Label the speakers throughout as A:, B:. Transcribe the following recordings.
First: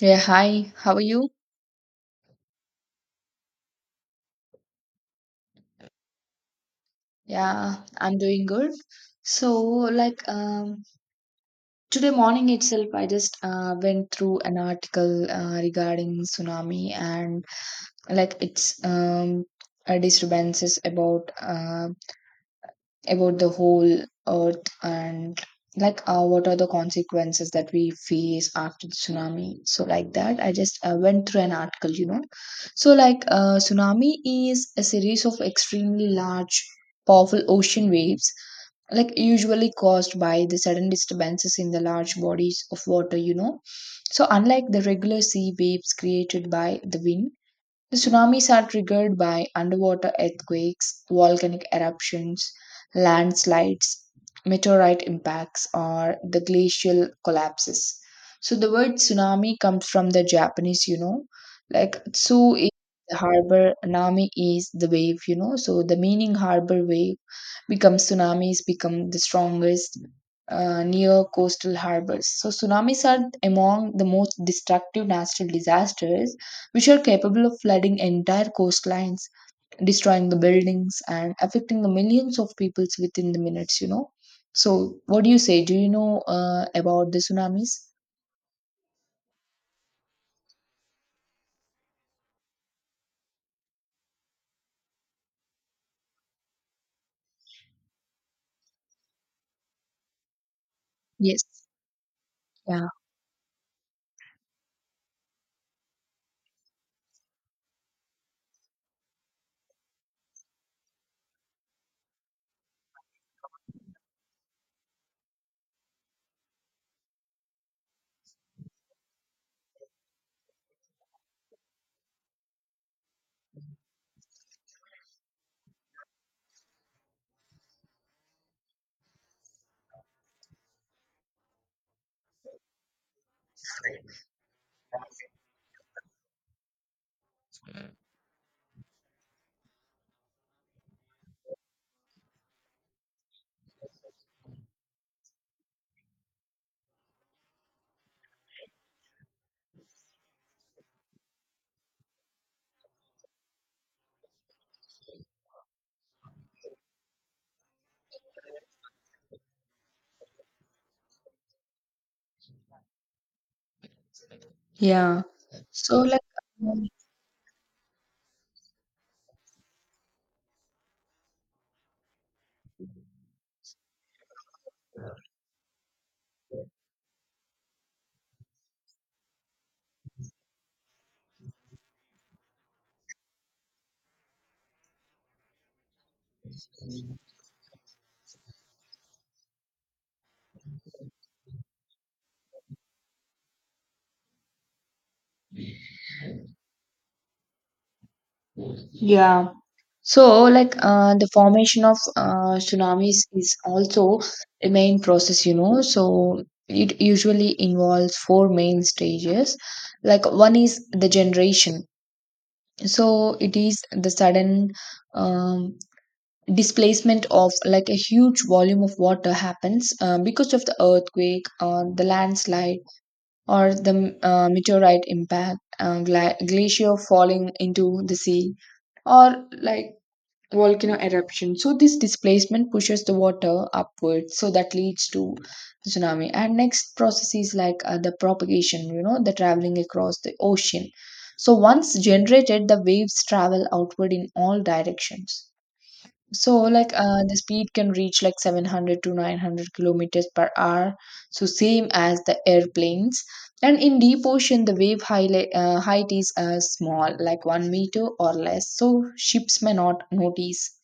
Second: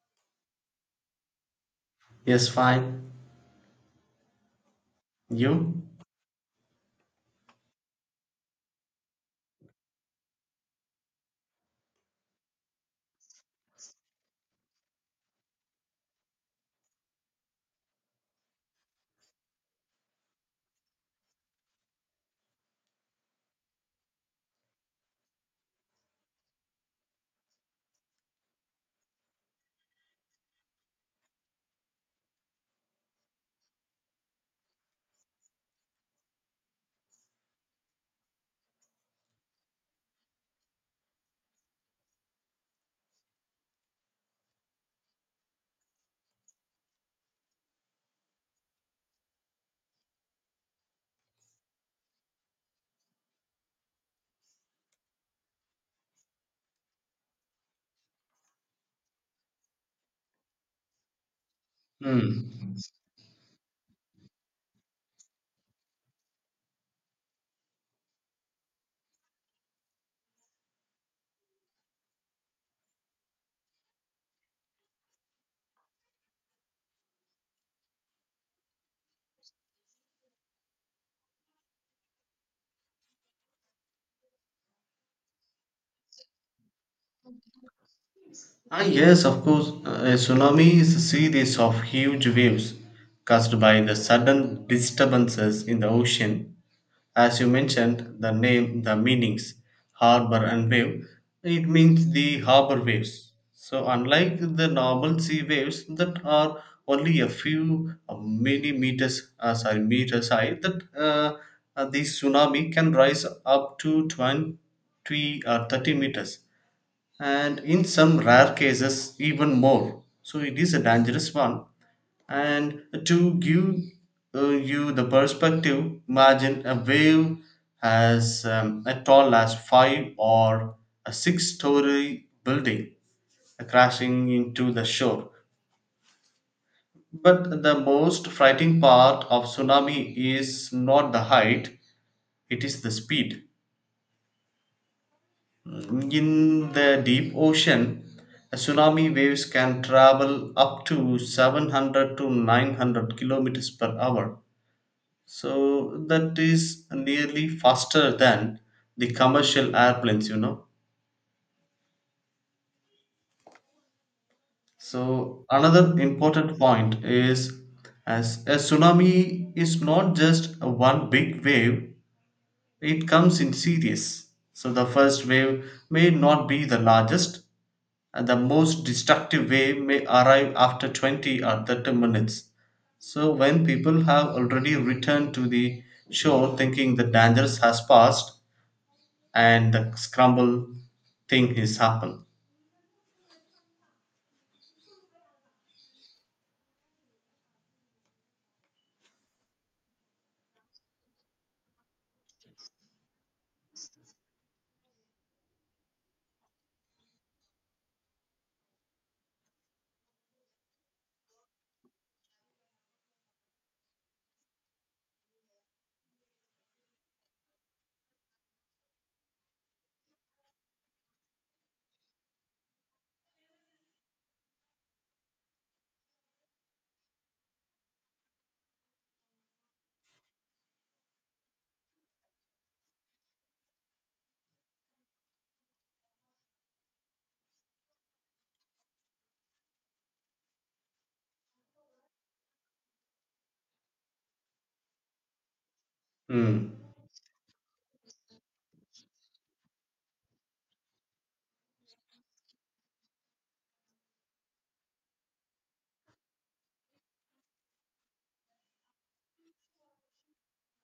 A: Yeah, hi. How are you?
B: Yes, fine. You?
A: Yeah, I'm doing good. So, like, today morning itself, I just went through an article regarding tsunami, and like its disturbances about the whole earth, and like what are the consequences that we face after the tsunami. So like that I just went through an article. So like tsunami is a series of extremely large, powerful ocean waves, like usually caused by the sudden disturbances in the large bodies of water. So unlike the regular sea waves created by the wind, the tsunamis are triggered by underwater earthquakes, volcanic eruptions, landslides, meteorite impacts, or the glacial collapses. So the word tsunami comes from the Japanese, like tsu is
B: Hmm.
A: the harbor, nami is the wave. So the meaning harbor wave becomes tsunamis become the strongest near coastal harbors. So tsunamis are among the most destructive natural disasters, which are capable of flooding entire coastlines, destroying the buildings, and affecting the millions of peoples within the minutes. So, what do you say? Do you know about the tsunamis?
B: Ah, yes, of course. A tsunami is a series of huge waves caused by the sudden disturbances in the ocean. As you mentioned, the name, the meanings, harbor and wave,
A: Yes.
B: it means the harbor
A: Yeah.
B: waves. So, unlike the normal sea waves that are only a few millimeters, sorry, meters high, that the tsunami can rise up to 20 or 30 meters, and in some rare cases even more, so it is a dangerous one. And to give you the perspective, imagine a wave as tall as five or a six-story building crashing into the shore. But the most frightening part of tsunami is not the height, it is the speed. In the deep ocean, a tsunami waves can travel up to 700 to 900 kilometers per hour. So that is nearly faster than the commercial airplanes.
A: Yeah.
B: So another
A: So, like,
B: important
A: um,
B: point is as a tsunami is not just a one big wave, it comes in series. So the first wave may not be the largest, and the most destructive way may arrive after 20 or 30 minutes. So, when people have already returned to the shore thinking the danger has passed, and the scramble thing has happened.
A: yeah. So, like the formation of tsunamis is also a main process. So it usually involves four main stages. Like one is the generation. So it is the sudden um, displacement of like a huge volume of water happens because of the earthquake or the landslide, or the meteorite impact, glacier falling into the sea, or like volcano eruption. So this displacement pushes the water upwards, so that leads to tsunami. And next process is like the propagation, you know, the traveling across the ocean. So once generated, the waves travel outward in all directions. So
B: Hmm.
A: like the speed can reach like 700 to 900 kilometers per hour. So same as the airplanes. And in deep ocean, the wave height is small, like 1 meter or less, so ships may not notice.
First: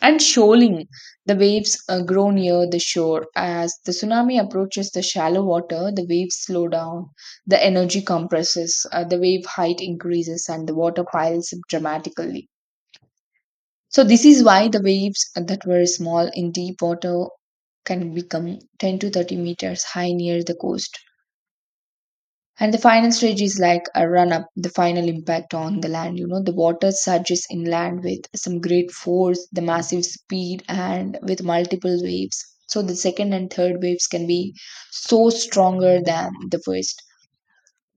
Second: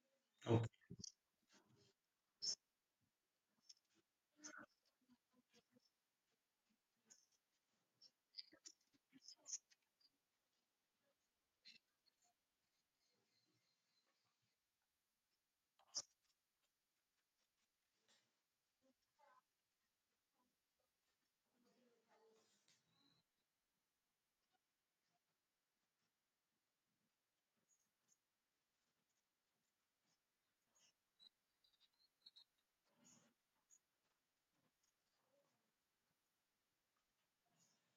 A: And
B: Okay.
A: shoaling, the waves grow near the shore. As the tsunami approaches the shallow water, the waves slow down, the energy compresses, the wave height increases, and the water piles up dramatically. So, this is why the waves that were small in deep water can become 10 to 30 meters high near the coast. And the final stage is like a run up, the final impact on the land. You know, the water surges inland with some great force, the massive speed, and with multiple waves. So the second and third waves can be so stronger than the first.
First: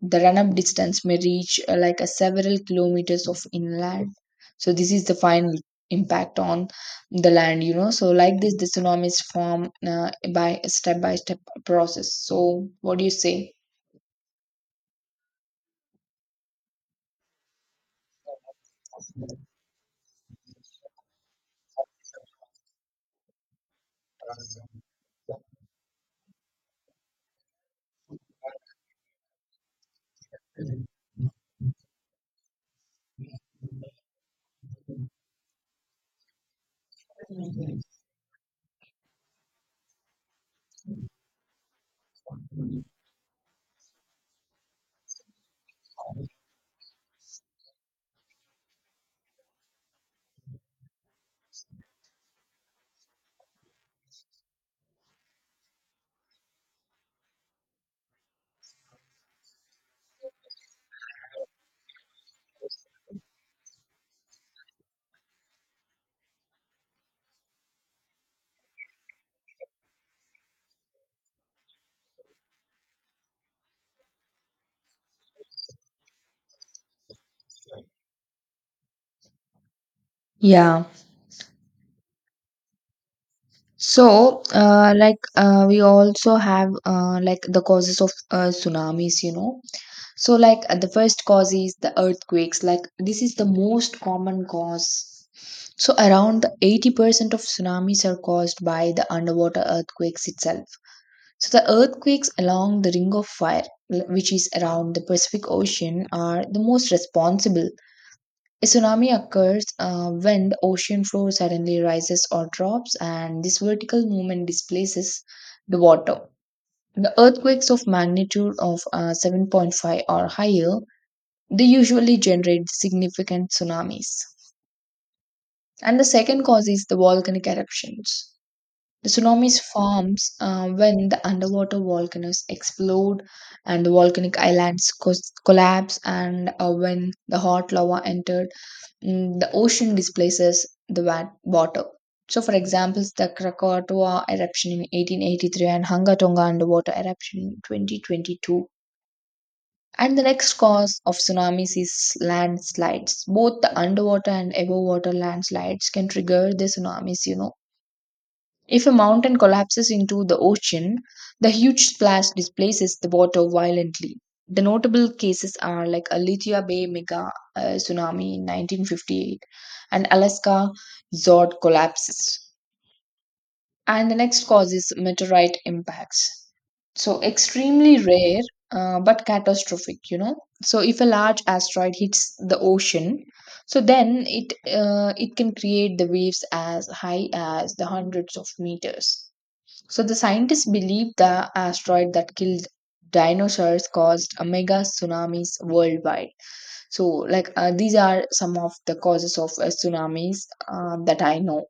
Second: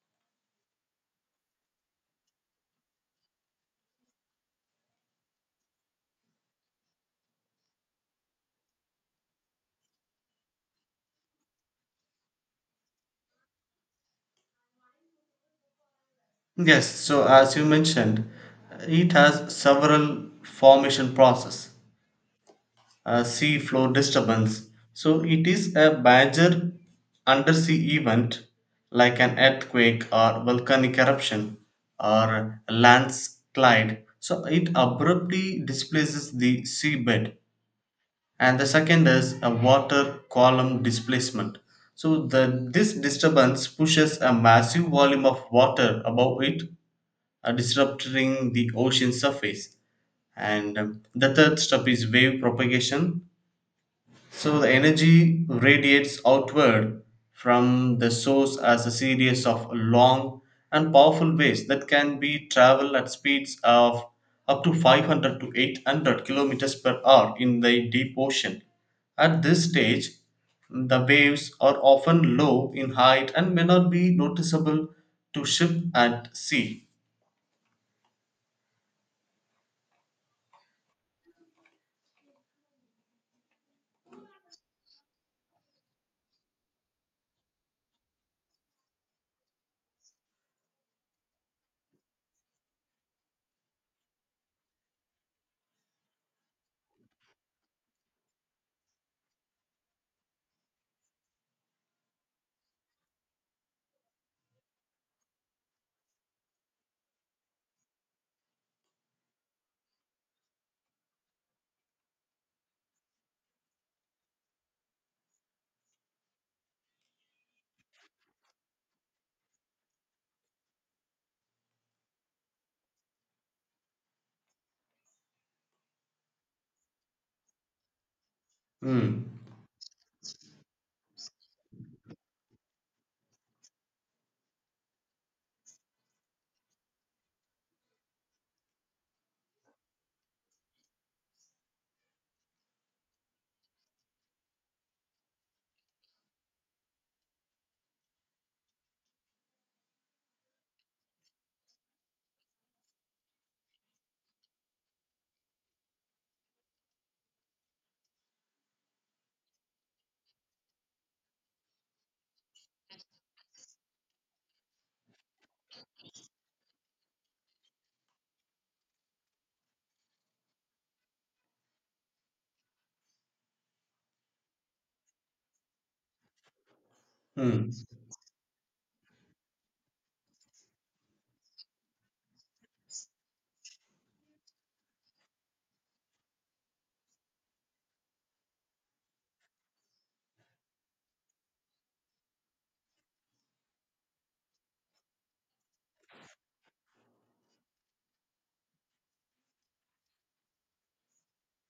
A: The run up distance may reach like a several kilometers of inland. So this is the final impact on the land. So like this, the tsunamis form by a step by step process. So what do you say?
B: Yes, so as you mentioned, it has several formation process. Sea floor disturbance. So it is a major undersea event like an earthquake or volcanic eruption or a landslide. So it abruptly displaces the seabed. And the second is a water column displacement. So this disturbance pushes a massive volume of water above it, disrupting the ocean surface. And The third step is wave propagation, so the energy radiates outward from the source as a series of long and powerful waves that can be travel at speeds of up to 500 to 800 kilometers per hour in the deep ocean. At this stage, the waves are often low in height and may not be noticeable to ship at sea.
A: Yeah. So, like, we also have like the causes of tsunamis, you know. So, like, the first cause is the earthquakes. Like, this is the most common cause. So, around 80% of tsunamis are caused by the underwater earthquakes itself. So, the earthquakes along the Ring of Fire, which is around the Pacific Ocean, are the most responsible. A tsunami occurs when the ocean floor suddenly rises or drops, and this vertical movement displaces the water. The earthquakes of magnitude of 7.5 or higher, they usually generate significant tsunamis. And the second cause is the volcanic eruptions. The
B: Hmm.
A: tsunamis forms when the underwater volcanoes explode and the volcanic islands collapse, and when the hot lava entered the ocean, displaces the water. So, for example, the Krakatoa eruption in 1883 and Hanga Tonga underwater eruption in 2022. And the next cause of tsunamis is landslides. Both the underwater and above water landslides can trigger the tsunamis, you know. If a mountain collapses into the ocean, the huge splash displaces the water violently. The notable cases are like Alethea Bay mega tsunami in 1958 and Alaska Zord collapses. And the next cause is meteorite impacts. So,
B: Hmm.
A: extremely rare but catastrophic. So, if a large asteroid hits the ocean, so then it it can create the waves as high as the hundreds of meters. So the scientists believe the asteroid that killed dinosaurs caused a mega tsunamis worldwide. So like these are some of the causes of tsunamis that I know.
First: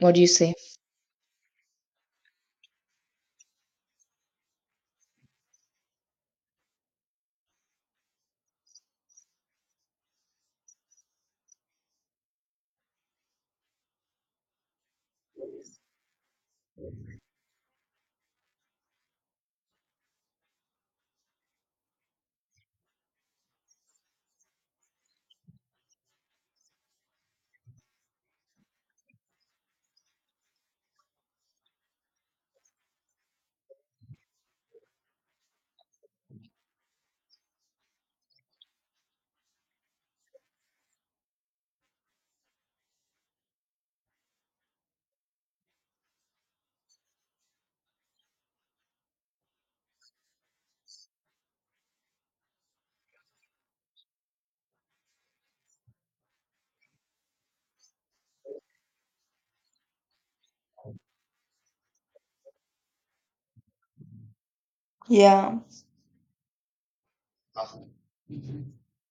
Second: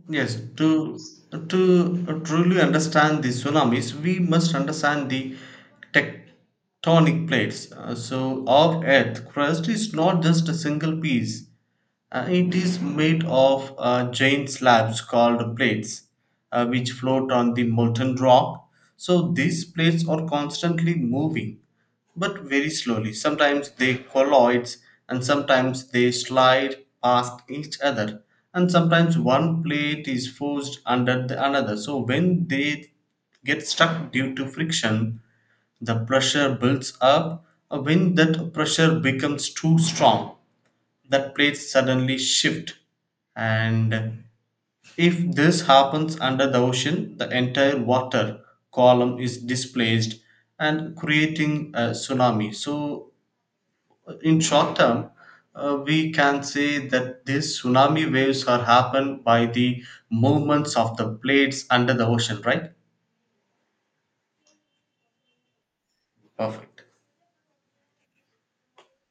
A: What do you
B: Yes,
A: say?
B: to truly understand the tsunamis, we must understand the tectonic plates. So, our Earth crust is not just a single piece. It is made of giant slabs called plates, which float on the molten rock. So, these plates are constantly moving but very slowly. Sometimes they collide and sometimes they slide past each other, and sometimes one plate is forced under the another. So when they get stuck due to friction, the pressure builds up. When that pressure becomes too strong, that plates suddenly shift, and if this happens under the ocean, the entire water column is displaced and creating a tsunami. So, in short term, we can say that these tsunami waves are happened by the movements of the plates under the ocean, right?
A: Yeah,
B: Perfect.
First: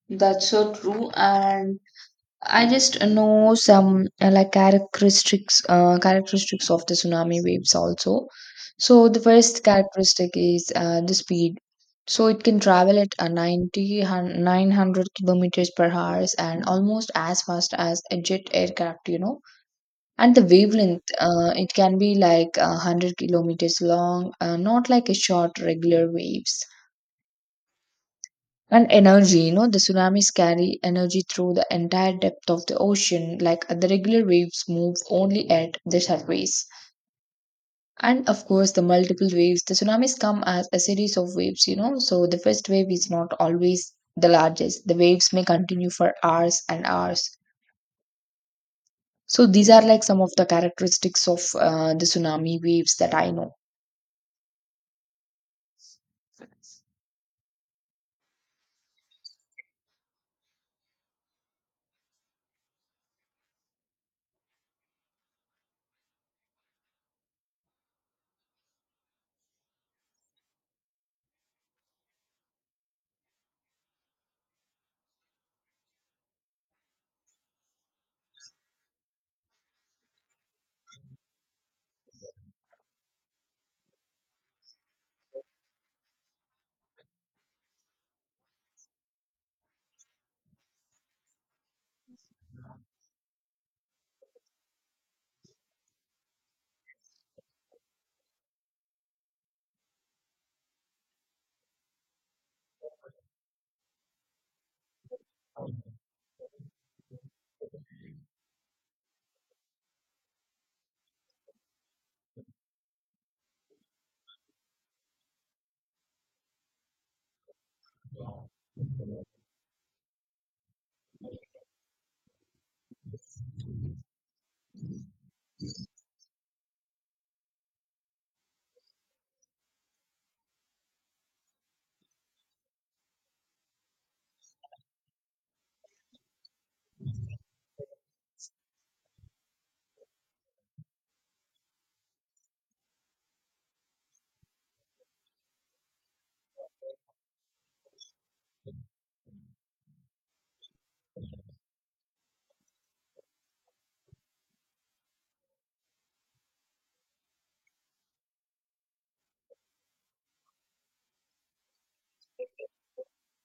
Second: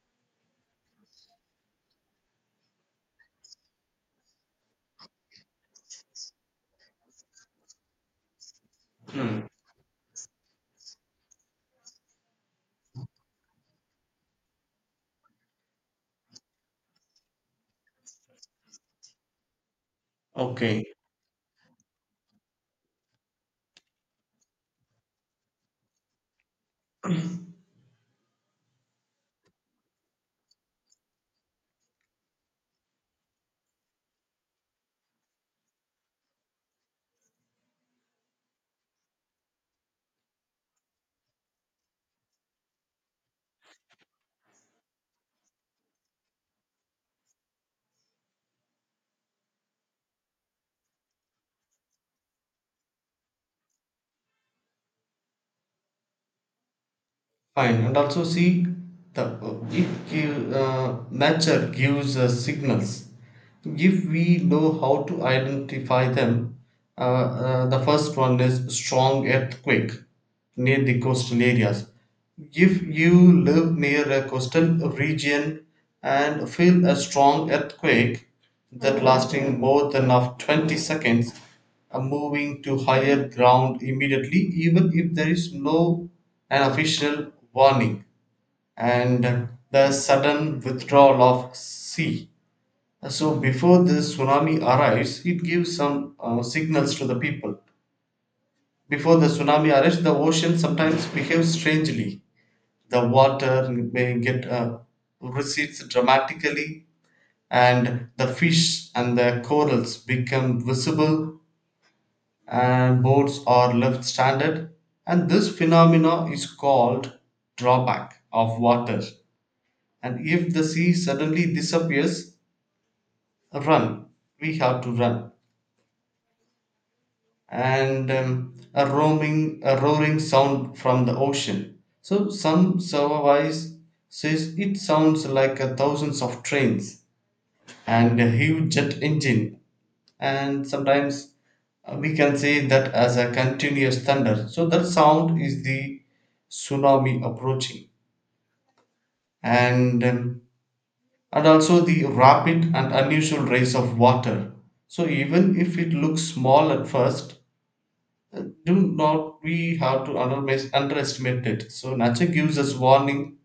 A: that's so true. And I just know some like characteristics of the tsunami waves also. So the
B: Hmm.
A: first characteristic is the speed. So it can travel at 90, 900 kilometers per hour, and almost as fast as a jet aircraft. And the
B: Okay.
A: wavelength, it can be like 100 kilometers long, not like a short regular waves. And energy, the tsunamis carry energy through the entire depth of the ocean, like the regular waves move only at the surface. And of course, the multiple waves, the tsunamis come as a series of waves, so the first wave is not always the largest. The waves may continue for hours and hours. So these are like some of the characteristics of the tsunami waves that I know.
B: Fine, and also see the if give, nature gives us signals. If we know how to identify them, the first one is strong earthquake near the coastal areas. If you live near a coastal region and feel a strong earthquake that lasting more than of 20 seconds, moving to higher ground immediately, even if there is no an official warning, and the sudden withdrawal of sea. So before the tsunami arrives, it gives some signals to the people. Before the tsunami arrives, the ocean sometimes behaves strangely. The water may get recedes dramatically, and the fish and the corals become visible, and boats are left stranded, and this phenomena is called drawback of water. And if the sea suddenly disappears, run, we have to run. And A roaming, a roaring sound from the ocean, so some survivors says it sounds like a thousands of trains and a huge jet engine, and sometimes we can say that as a continuous thunder, so that sound is the tsunami approaching. And um, and also the rapid and unusual rise of water, so even if it looks small at first, do not, we have to underestimate it. So nature gives us warning,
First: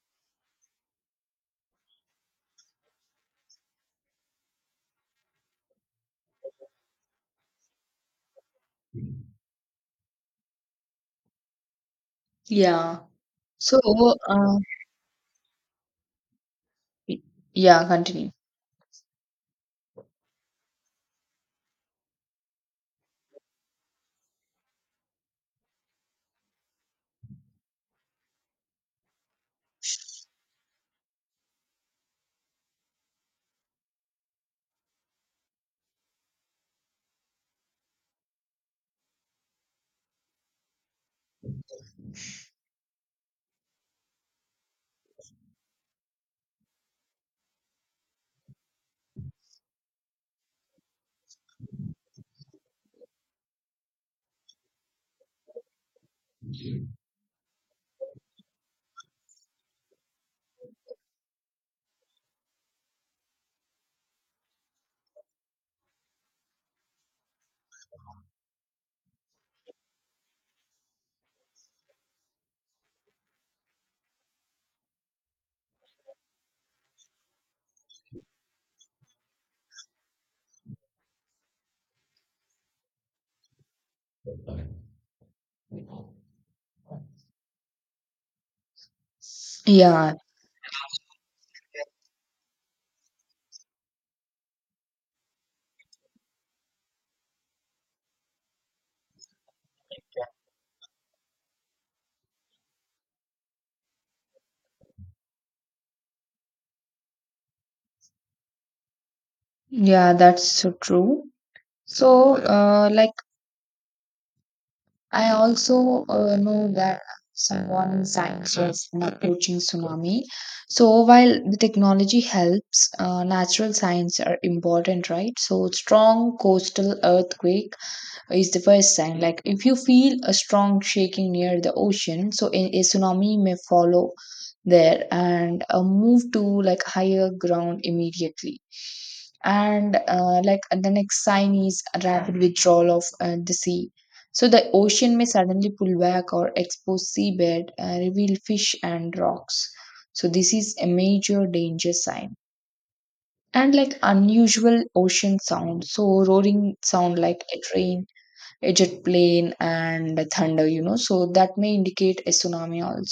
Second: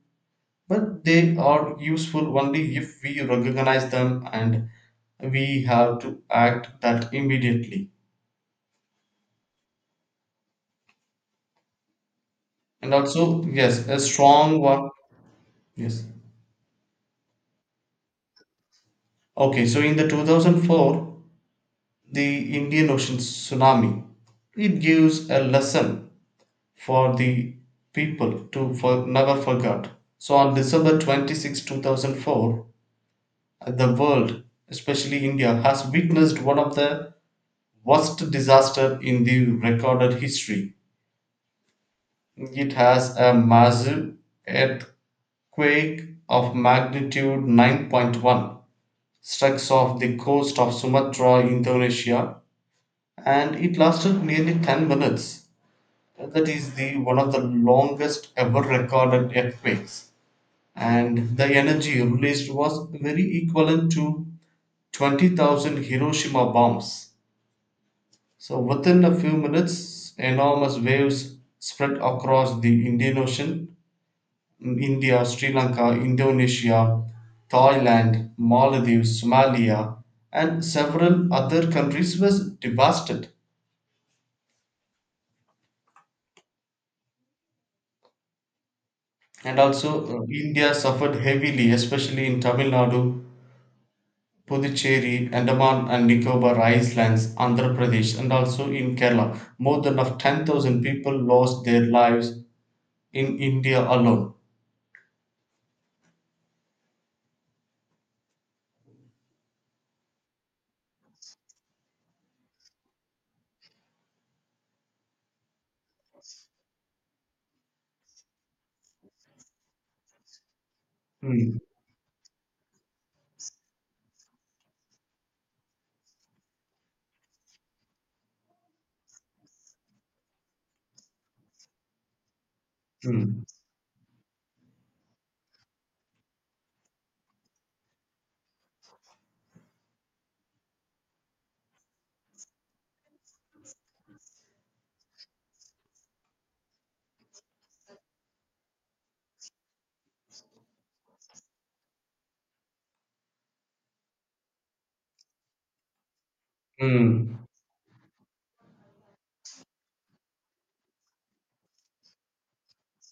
B: but they are useful only if we recognize them and we have to act that immediately, and
A: Yeah.
B: also
A: So,
B: yes a
A: uh,
B: strong one. Yes.
A: yeah, continue.
B: Okay, so in the 2004, the Indian Ocean tsunami, it gives a lesson for the people to, for, never forget. So on December 26th 2004, the world, especially India, has witnessed one of the worst disaster in the recorded history. It has a massive earthquake of magnitude 9.1 strikes off the coast of Sumatra, Indonesia, and it lasted nearly 10 minutes. That is the one of the longest ever recorded earthquakes. And the energy released was very equivalent to 20,000 Hiroshima bombs. So within a few minutes, enormous waves spread across the Indian Ocean in India, Sri Lanka, Indonesia, Thailand, Maldives, Somalia, and several other countries was devastated. And also,
A: Yeah,
B: India suffered heavily, especially in Tamil Nadu, Puducherry, Andaman and Nicobar Islands, Andhra Pradesh, and also in Kerala. More than of 10,000 people lost their lives in India alone.
A: yeah, that's so true. So, like, I also know that someone science was approaching tsunami. So, while the
B: Hmm,
A: technology helps, natural science are important, right? So, strong coastal earthquake is the first sign. Like if you feel a strong shaking near the ocean, so a tsunami
B: hmm,
A: may follow there, and move to like higher ground immediately. And like the next sign is a rapid withdrawal of the sea. So the ocean may suddenly pull back or expose seabed, reveal fish and rocks. So this is a major danger sign. And like unusual ocean sound, so roaring sound
B: hmm.
A: like a train, a jet plane, and thunder, so that may indicate a tsunami also.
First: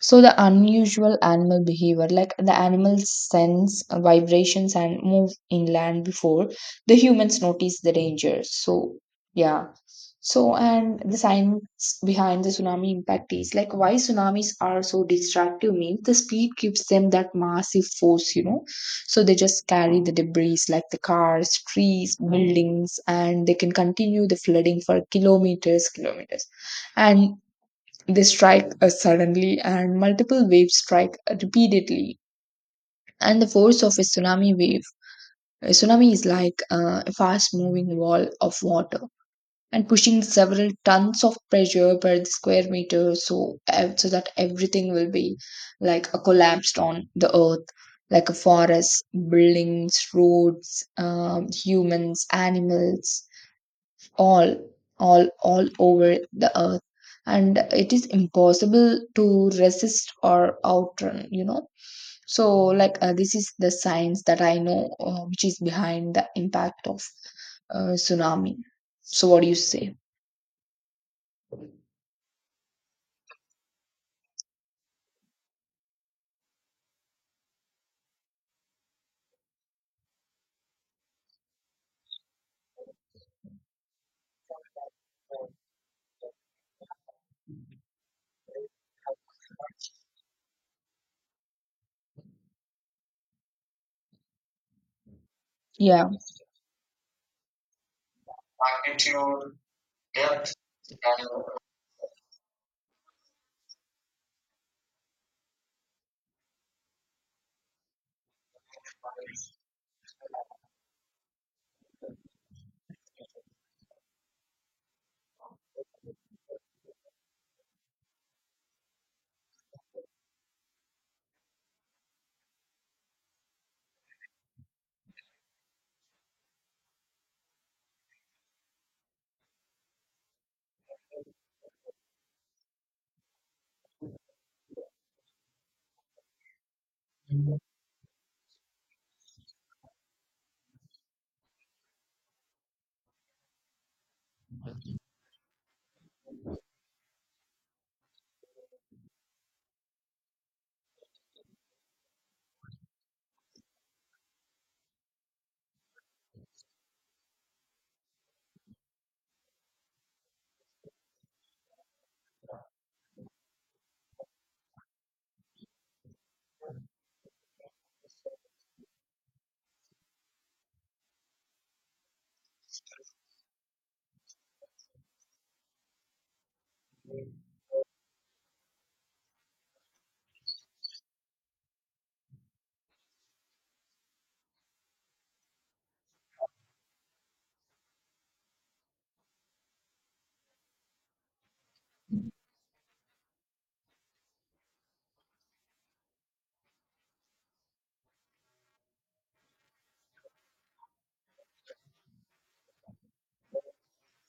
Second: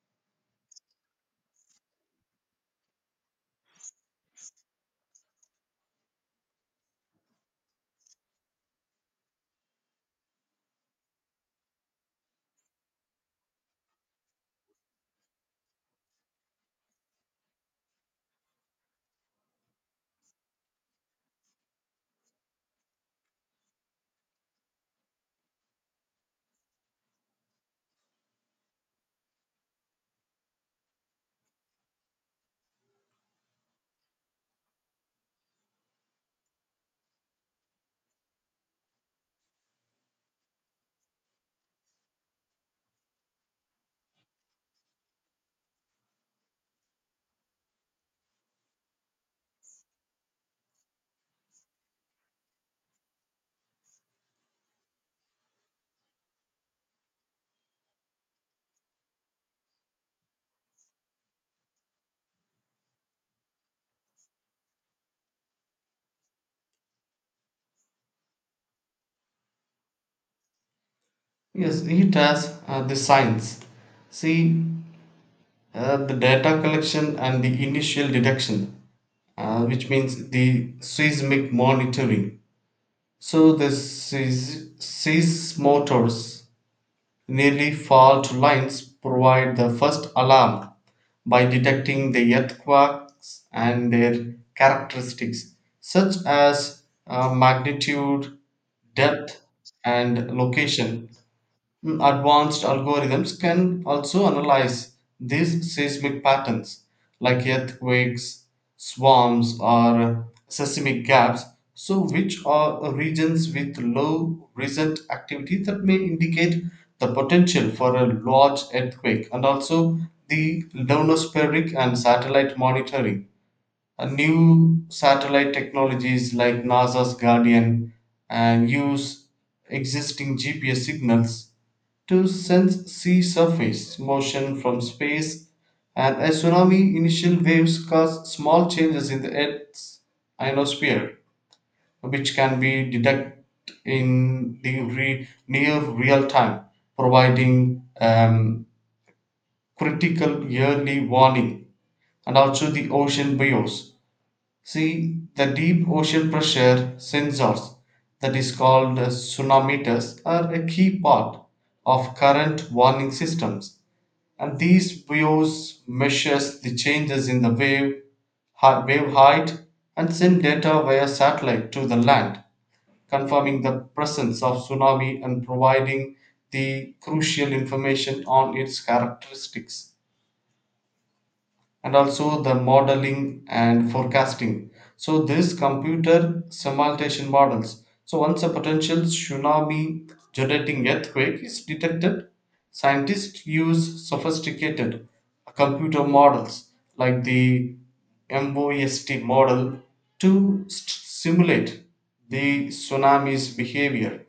A: So the unusual animal behavior, like the animals sense vibrations and move inland before the humans notice the danger. So yeah. So and the science behind the tsunami impact is like why tsunamis are so destructive means the speed gives them that massive force. So they just carry the debris like the cars, trees, buildings, and they can continue the flooding for kilometers, kilometers, and they strike us suddenly, and multiple waves strike repeatedly. And the force of a tsunami wave, a tsunami is like a fast-moving wall of water, and pushing several tons of pressure per square meter, so so that everything will be like a collapsed on the earth, like a forest, buildings, roads, humans, animals, all all over the earth, and it is impossible to resist or outrun. So like this is the science that I know, which is behind the impact of tsunami. So what do you say?
B: Yes, it has the signs. See, the data collection and the initial detection, which means the seismic monitoring. So the seismotors nearly fault lines provide the first alarm by detecting the earthquakes and their characteristics,
A: Yeah,
B: such as magnitude, depth, and location. Mm, advanced algorithms can also analyze these seismic patterns, like earthquakes, swarms, or seismic gaps, so which are regions with low recent activity that may indicate the potential for a large earthquake, and also the lonospheric and satellite monitoring. New satellite technologies like NASA's Guardian and use existing GPS signals to sense sea surface motion from space. And a tsunami, initial waves cause small changes in the Earth's ionosphere, which can be detected in the near real time, providing critical yearly warning. And also the ocean bios. See the deep ocean pressure sensors, that is called tsunameters, are a key part of current warning systems, and these views measures the changes in the wave, wave height, and send data via satellite to the land, confirming the presence of tsunami and providing the crucial information on its characteristics, and also the modeling and forecasting. So these computer simulation models. So once a potential tsunami generating earthquake is detected, scientists use sophisticated computer models like the MOST model to simulate the tsunami's behavior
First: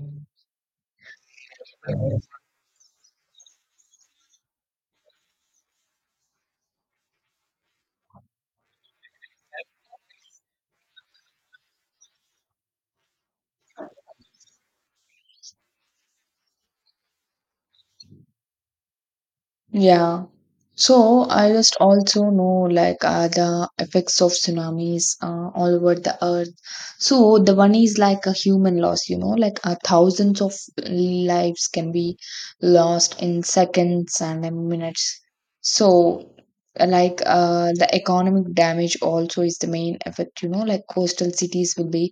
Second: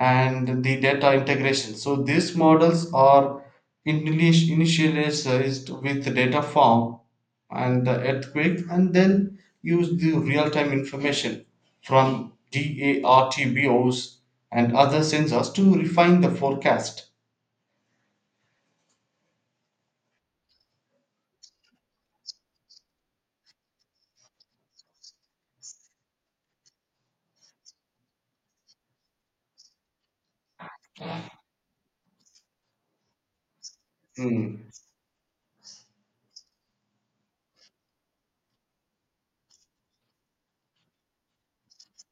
B: and the data integration. So these models are initialized with the data form and the earthquake and then use the real-time information from DARTBOs and other sensors to refine the forecast.
A: yeah. So I just also know like the effects of tsunamis all over the earth. So the one is like a human loss, like thousands of lives can be lost in seconds and in
B: Hmm.
A: minutes. So like the economic damage also is the main effect, like coastal cities will be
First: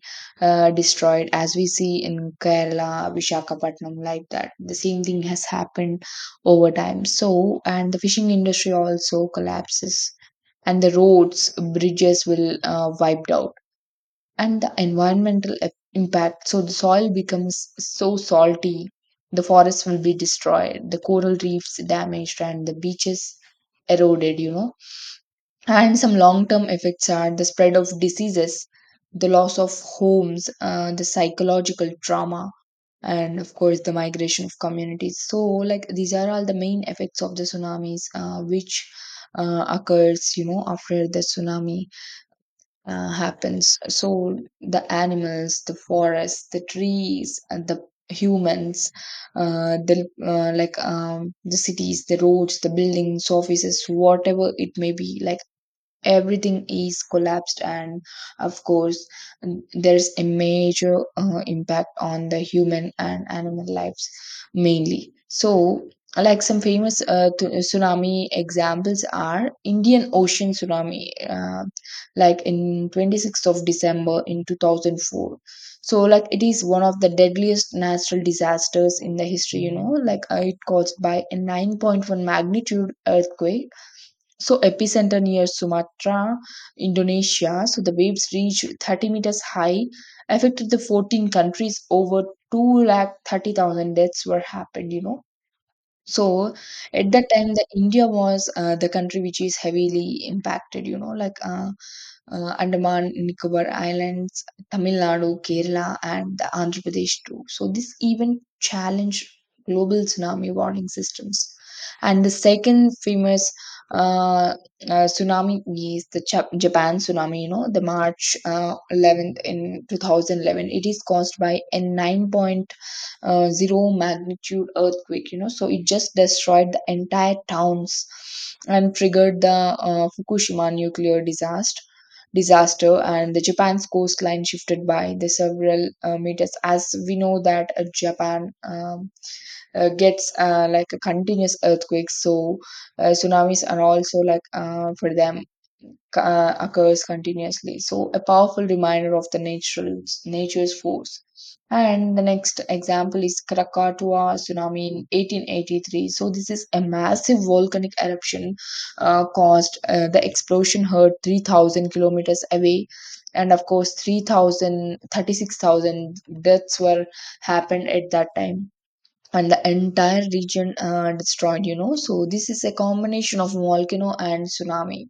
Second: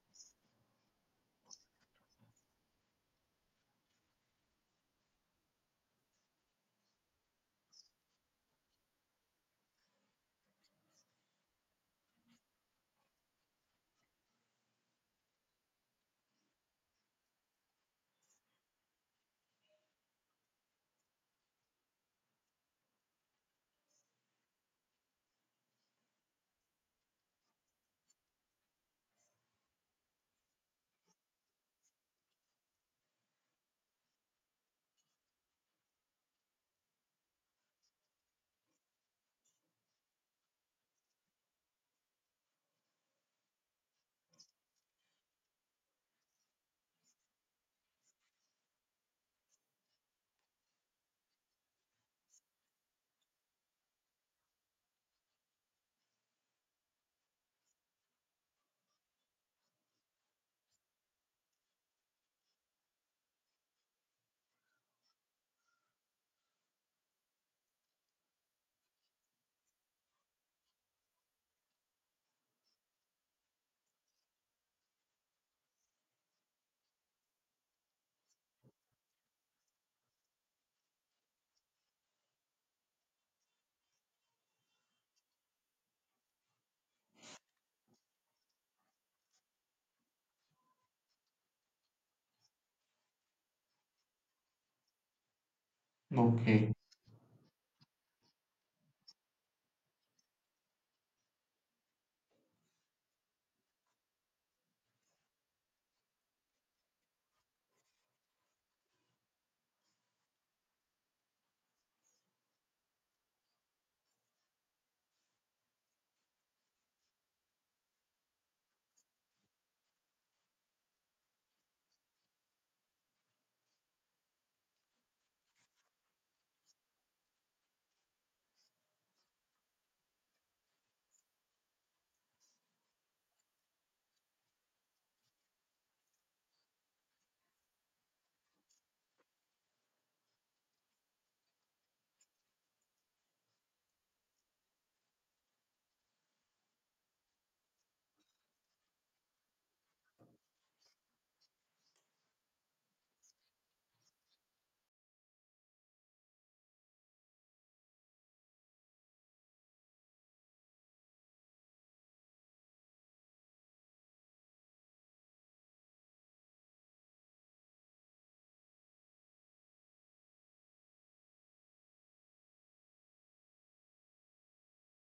A: destroyed as we see in Kerala, Vishakhapatnam, like that. The same thing has happened over time. So, and the fishing industry also collapses, and the roads, bridges will wiped out, and the environmental impact. So the soil becomes so salty, the forests will be destroyed, the coral reefs damaged, and the beaches eroded. You know, and some long-term effects are the spread of diseases, the loss of homes, the psychological trauma, and of course the migration of communities. So like these are all the main effects of the tsunamis, which occurs after the tsunami happens. So the animals, the forests, the trees, and the humans, the like the cities, the roads, the buildings, offices, whatever it may be, like everything is collapsed, and of course there's a major impact on the human and animal lives mainly. So like some famous tsunami examples are Indian Ocean tsunami, like in 26th of December in 2004. So like it is one of the deadliest natural disasters in the history, like it caused by a 9.1 magnitude earthquake, so epicenter near Sumatra, Indonesia. So the waves reached 30 meters high, affected the 14 countries. Over 2 lakh 30,000 deaths were happened, so
B: Okay.
A: at that time, the India was the country which is heavily impacted. You know, Andaman, Nicobar Islands, Tamil Nadu, Kerala, and the Andhra Pradesh too. So this even challenged global tsunami warning systems. And the second famous uh, tsunami is the Japan tsunami. You know, the March 11th in 2011. It is caused by a 9 zero magnitude earthquake, you know, so it just destroyed the entire towns and triggered the fukushima nuclear disaster and the japan's coastline shifted by the several meters. As we know that japan gets like a continuous earthquakes, so tsunamis are also like for them occurs continuously, so a powerful reminder of the natural nature's force. And the next example is Krakatoa tsunami in 1883. So this is a massive volcanic eruption caused. The explosion hurt 3,000 kilometers away, and of course, 3,000 36,000 deaths were happened at that time, and the entire region destroyed, you know. So this is a combination of volcano and tsunami.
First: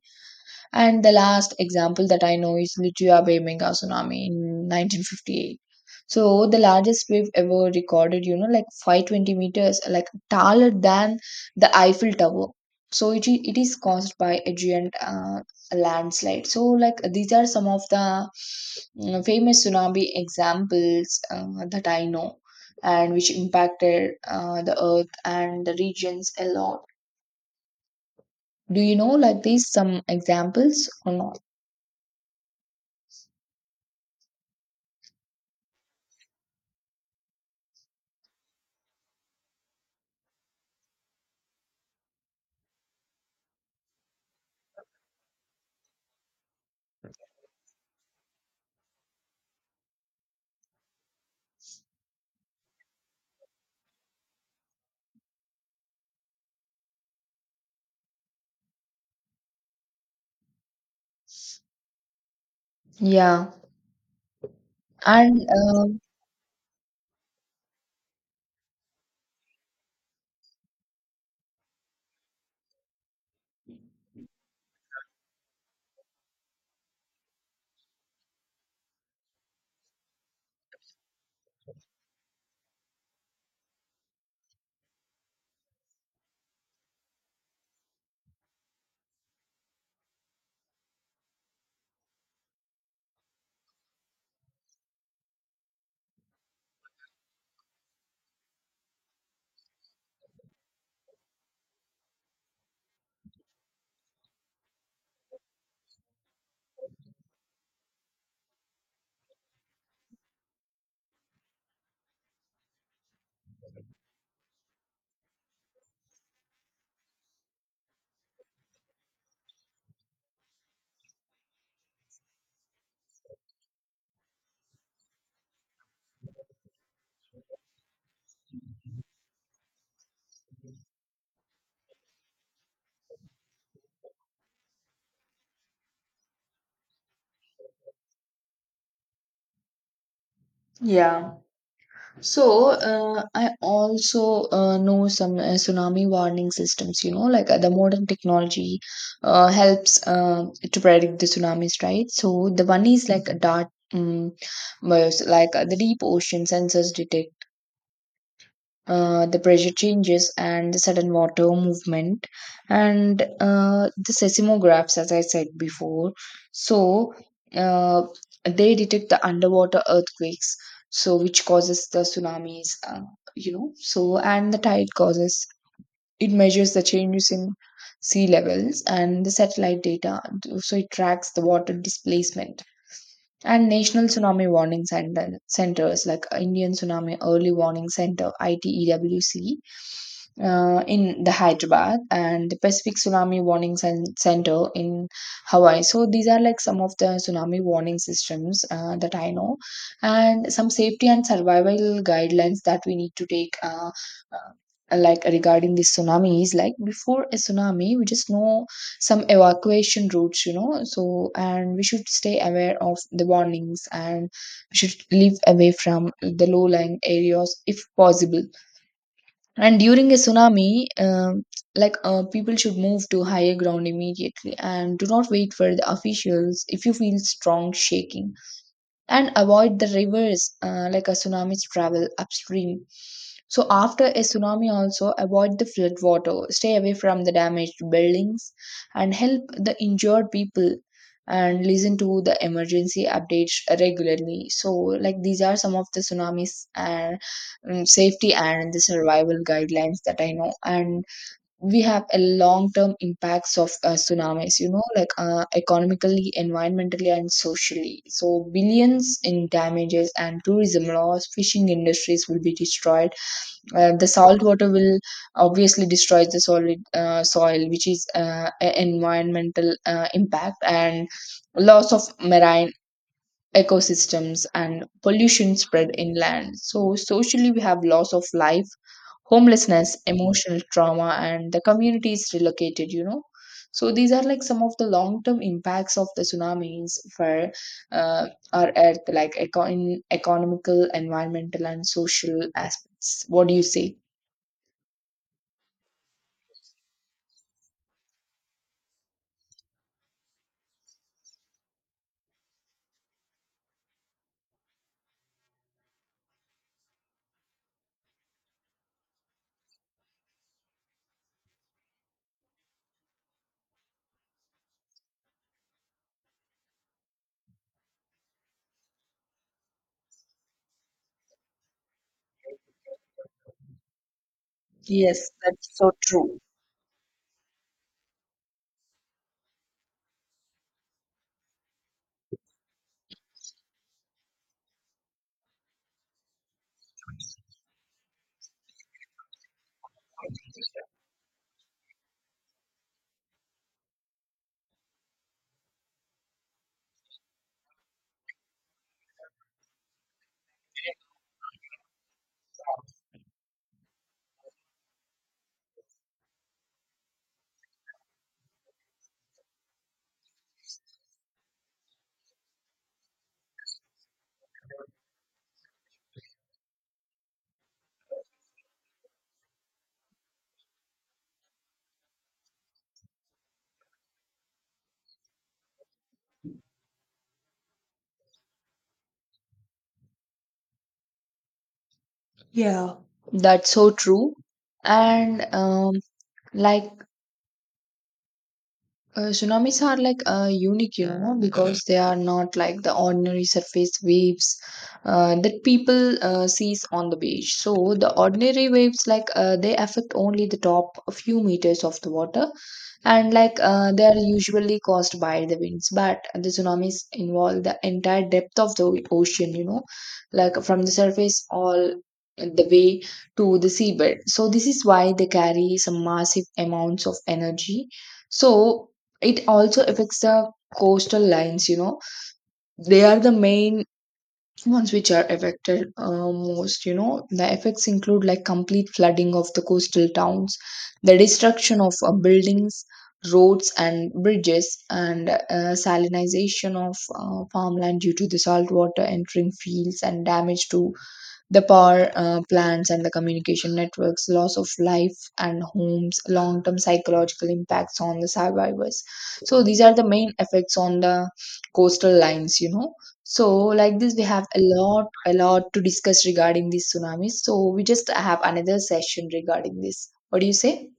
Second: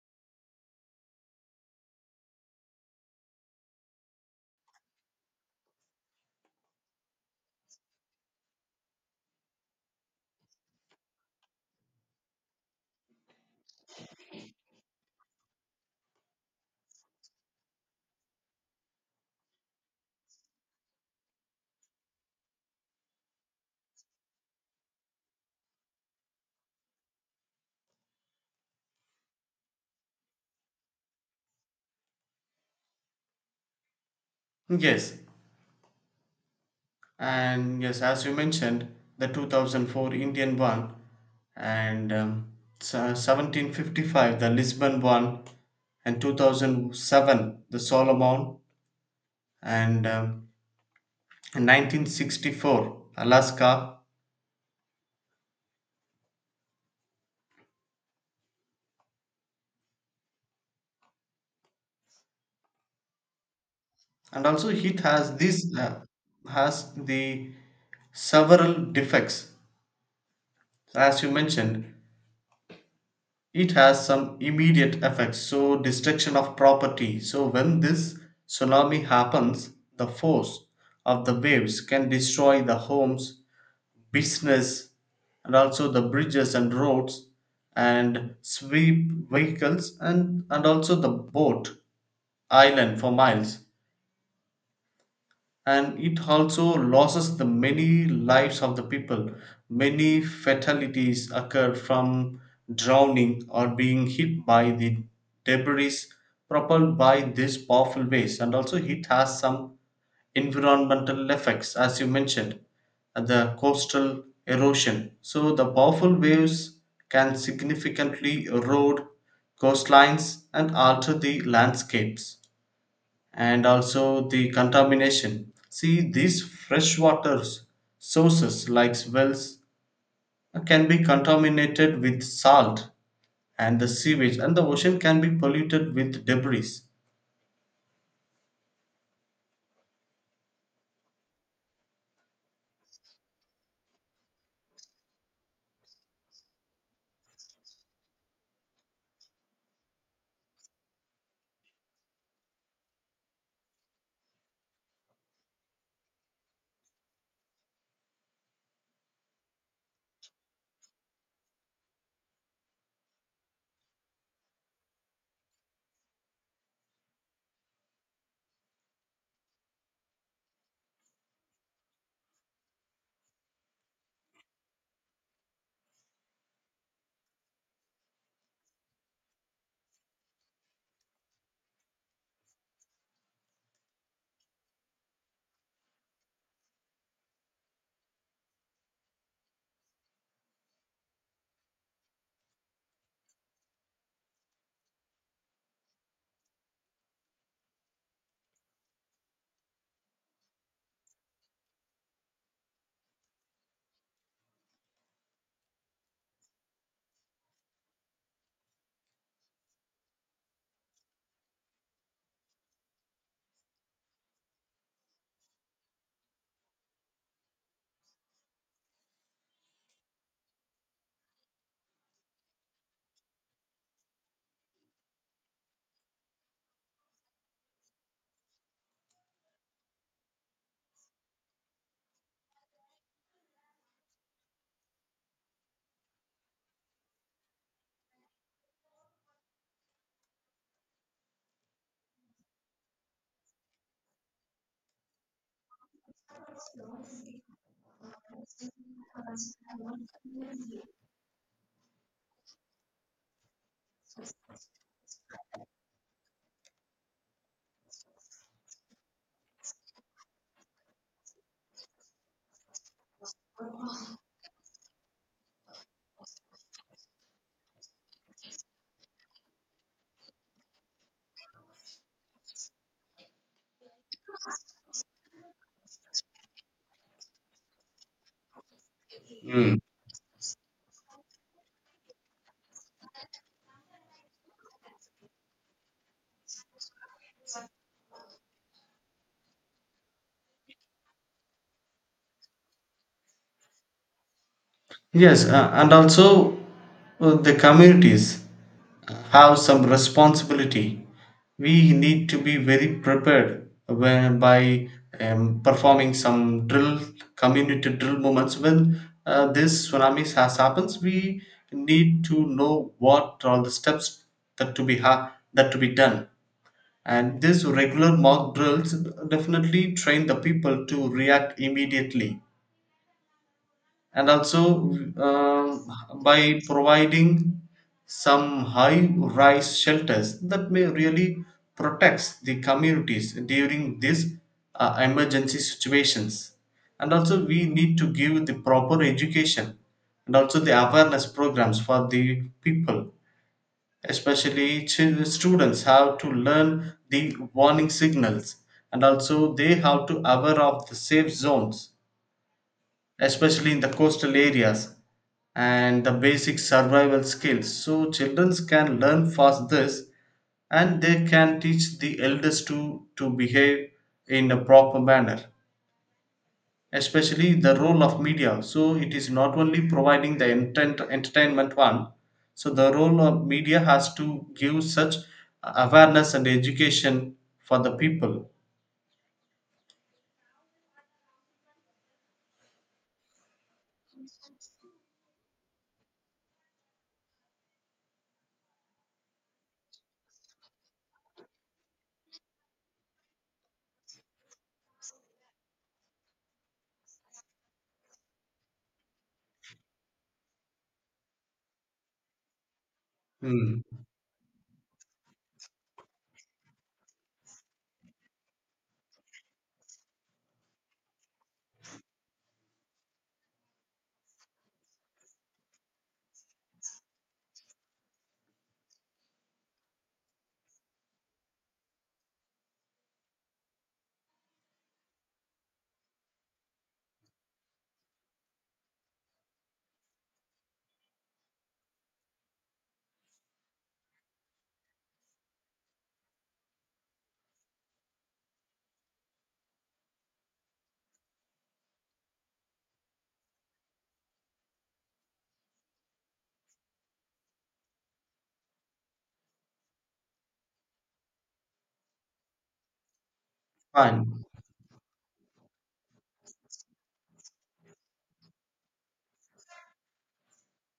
A: And the last example that I know is Lichuyabebe mega tsunami in 1958. So the largest wave ever recorded, you know, like 520 meters, like taller than the Eiffel Tower. So it is caused by a giant landslide. So like these are some of the famous tsunami examples that I know and which impacted the earth and the regions a lot. Do you know like these some examples or not?
B: Yes. And yes, as you mentioned, the 2004 Indian one, and 1755 the Lisbon one, and 2007 the Solomon, and 1964 Alaska.
A: Yeah.
B: And also it has
A: And
B: this
A: um,
B: has the several defects. So as you mentioned it has some immediate effects, so destruction of property. So when this tsunami happens, the force of the waves can destroy the homes, business, and also the bridges and roads, and sweep vehicles, and also the boat island for miles. And it also loses the many lives of the people, many fatalities occur from drowning or being hit by the debris propelled by these powerful waves. And also it has some environmental effects, as you mentioned, the coastal erosion. So the powerful waves can significantly erode coastlines and alter the landscapes, and also the contamination. See, these sources like wells can be contaminated with salt and the sewage, and the ocean can be polluted with debris.
A: yeah, so I also know some tsunami warning systems, you know, like the modern technology helps to predict the tsunamis, right? So the one is like a dart. Was like the deep ocean sensors detect the pressure changes and the sudden water movement and the seismographs, as I said before. So uh, they detect the underwater earthquakes, so which causes the tsunamis, you know. So and the tide causes, it measures the changes in sea levels and the satellite data, so it tracks the water displacement. And national tsunami centers like Indian Tsunami Early Warning Center (ITEWC) in the Hyderabad and the Pacific Tsunami Warning Center in Hawaii. So these are like some of the tsunami warning systems that I know, and some safety and survival guidelines that we need to take. Uh, like regarding these tsunamis, like before a tsunami we just know some evacuation routes, you know. So and we should stay aware of the warnings and we should live away from the low lying areas if possible. And during a tsunami, like people should move to higher ground immediately and do not wait for the officials if you feel strong shaking, and avoid the rivers, like a tsunamis travel upstream. So after a tsunami also avoid the flood water, stay away from the damaged buildings, and help the injured people, and listen to the emergency updates regularly. So like these are some of the tsunamis and safety and the survival guidelines that I know. And we have a long-term impacts of tsunamis, you know, like economically, environmentally, and socially. So billions in damages and tourism loss, fishing industries will be destroyed. The salt water will obviously destroy the solid soil, which is environmental impact, and loss of marine ecosystems and pollution spread inland. So socially we have loss of life, homelessness, emotional trauma, and the communities relocated, you know. So these are like some of the long-term impacts of the tsunamis for our earth, like in economical, environmental, and social aspects. What do you say?
B: Yes, and also the communities have some responsibility. We need to be very prepared when, by performing some drill, community drill moments. When this tsunamis has happens, we need to know what are the steps that to be done. And these regular mock drills definitely train the people to react immediately, and also
A: Yes, that's
B: um,
A: so true.
B: by providing some high rise shelters that may really protects the communities during these emergency situations. And also we need to give the proper education and also the awareness programs for the people, especially students have to learn the warning signals, and also they have to aware of the safe zones, especially in the coastal areas and the basic survival skills, so children can learn fast this and they can teach the elders to behave in a proper manner, especially the role of media. So it is not only providing the entertainment one. So the role of media has to give such awareness and education for the people.
A: That's so true. And like tsunamis are like unique, you know, because they are not like the ordinary surface waves that people sees on the beach. So the ordinary waves, like they affect only the top few meters of the water, and like
B: Hmm,
A: they are usually caused by the winds. But the tsunamis involve the entire depth of the ocean, you know, like from the surface all the way to the seabed. So this is why they carry some massive amounts of energy. So it also affects the coastal lines, you know. They are the main ones which are affected most, you know. The effects include like complete flooding of the coastal towns, the destruction of buildings, roads, and bridges, and salinization of farmland due to the salt water entering fields, and damage to the power plants and the communication networks, loss of life and homes, long term psychological impacts on the survivors. So these are the main effects on the coastal lines, you know. So like this, we
B: fine.
A: have a lot to discuss regarding these tsunamis. So we just have another session regarding this. What do you say?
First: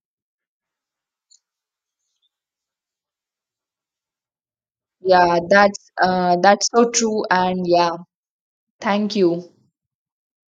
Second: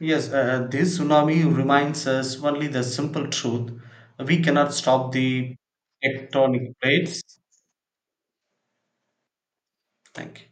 B: Yes, this tsunami reminds us only the simple truth. We cannot stop
A: Yeah,
B: the
A: that's
B: tectonic
A: so
B: plates.
A: true. And yeah, thank you.
B: Thank you.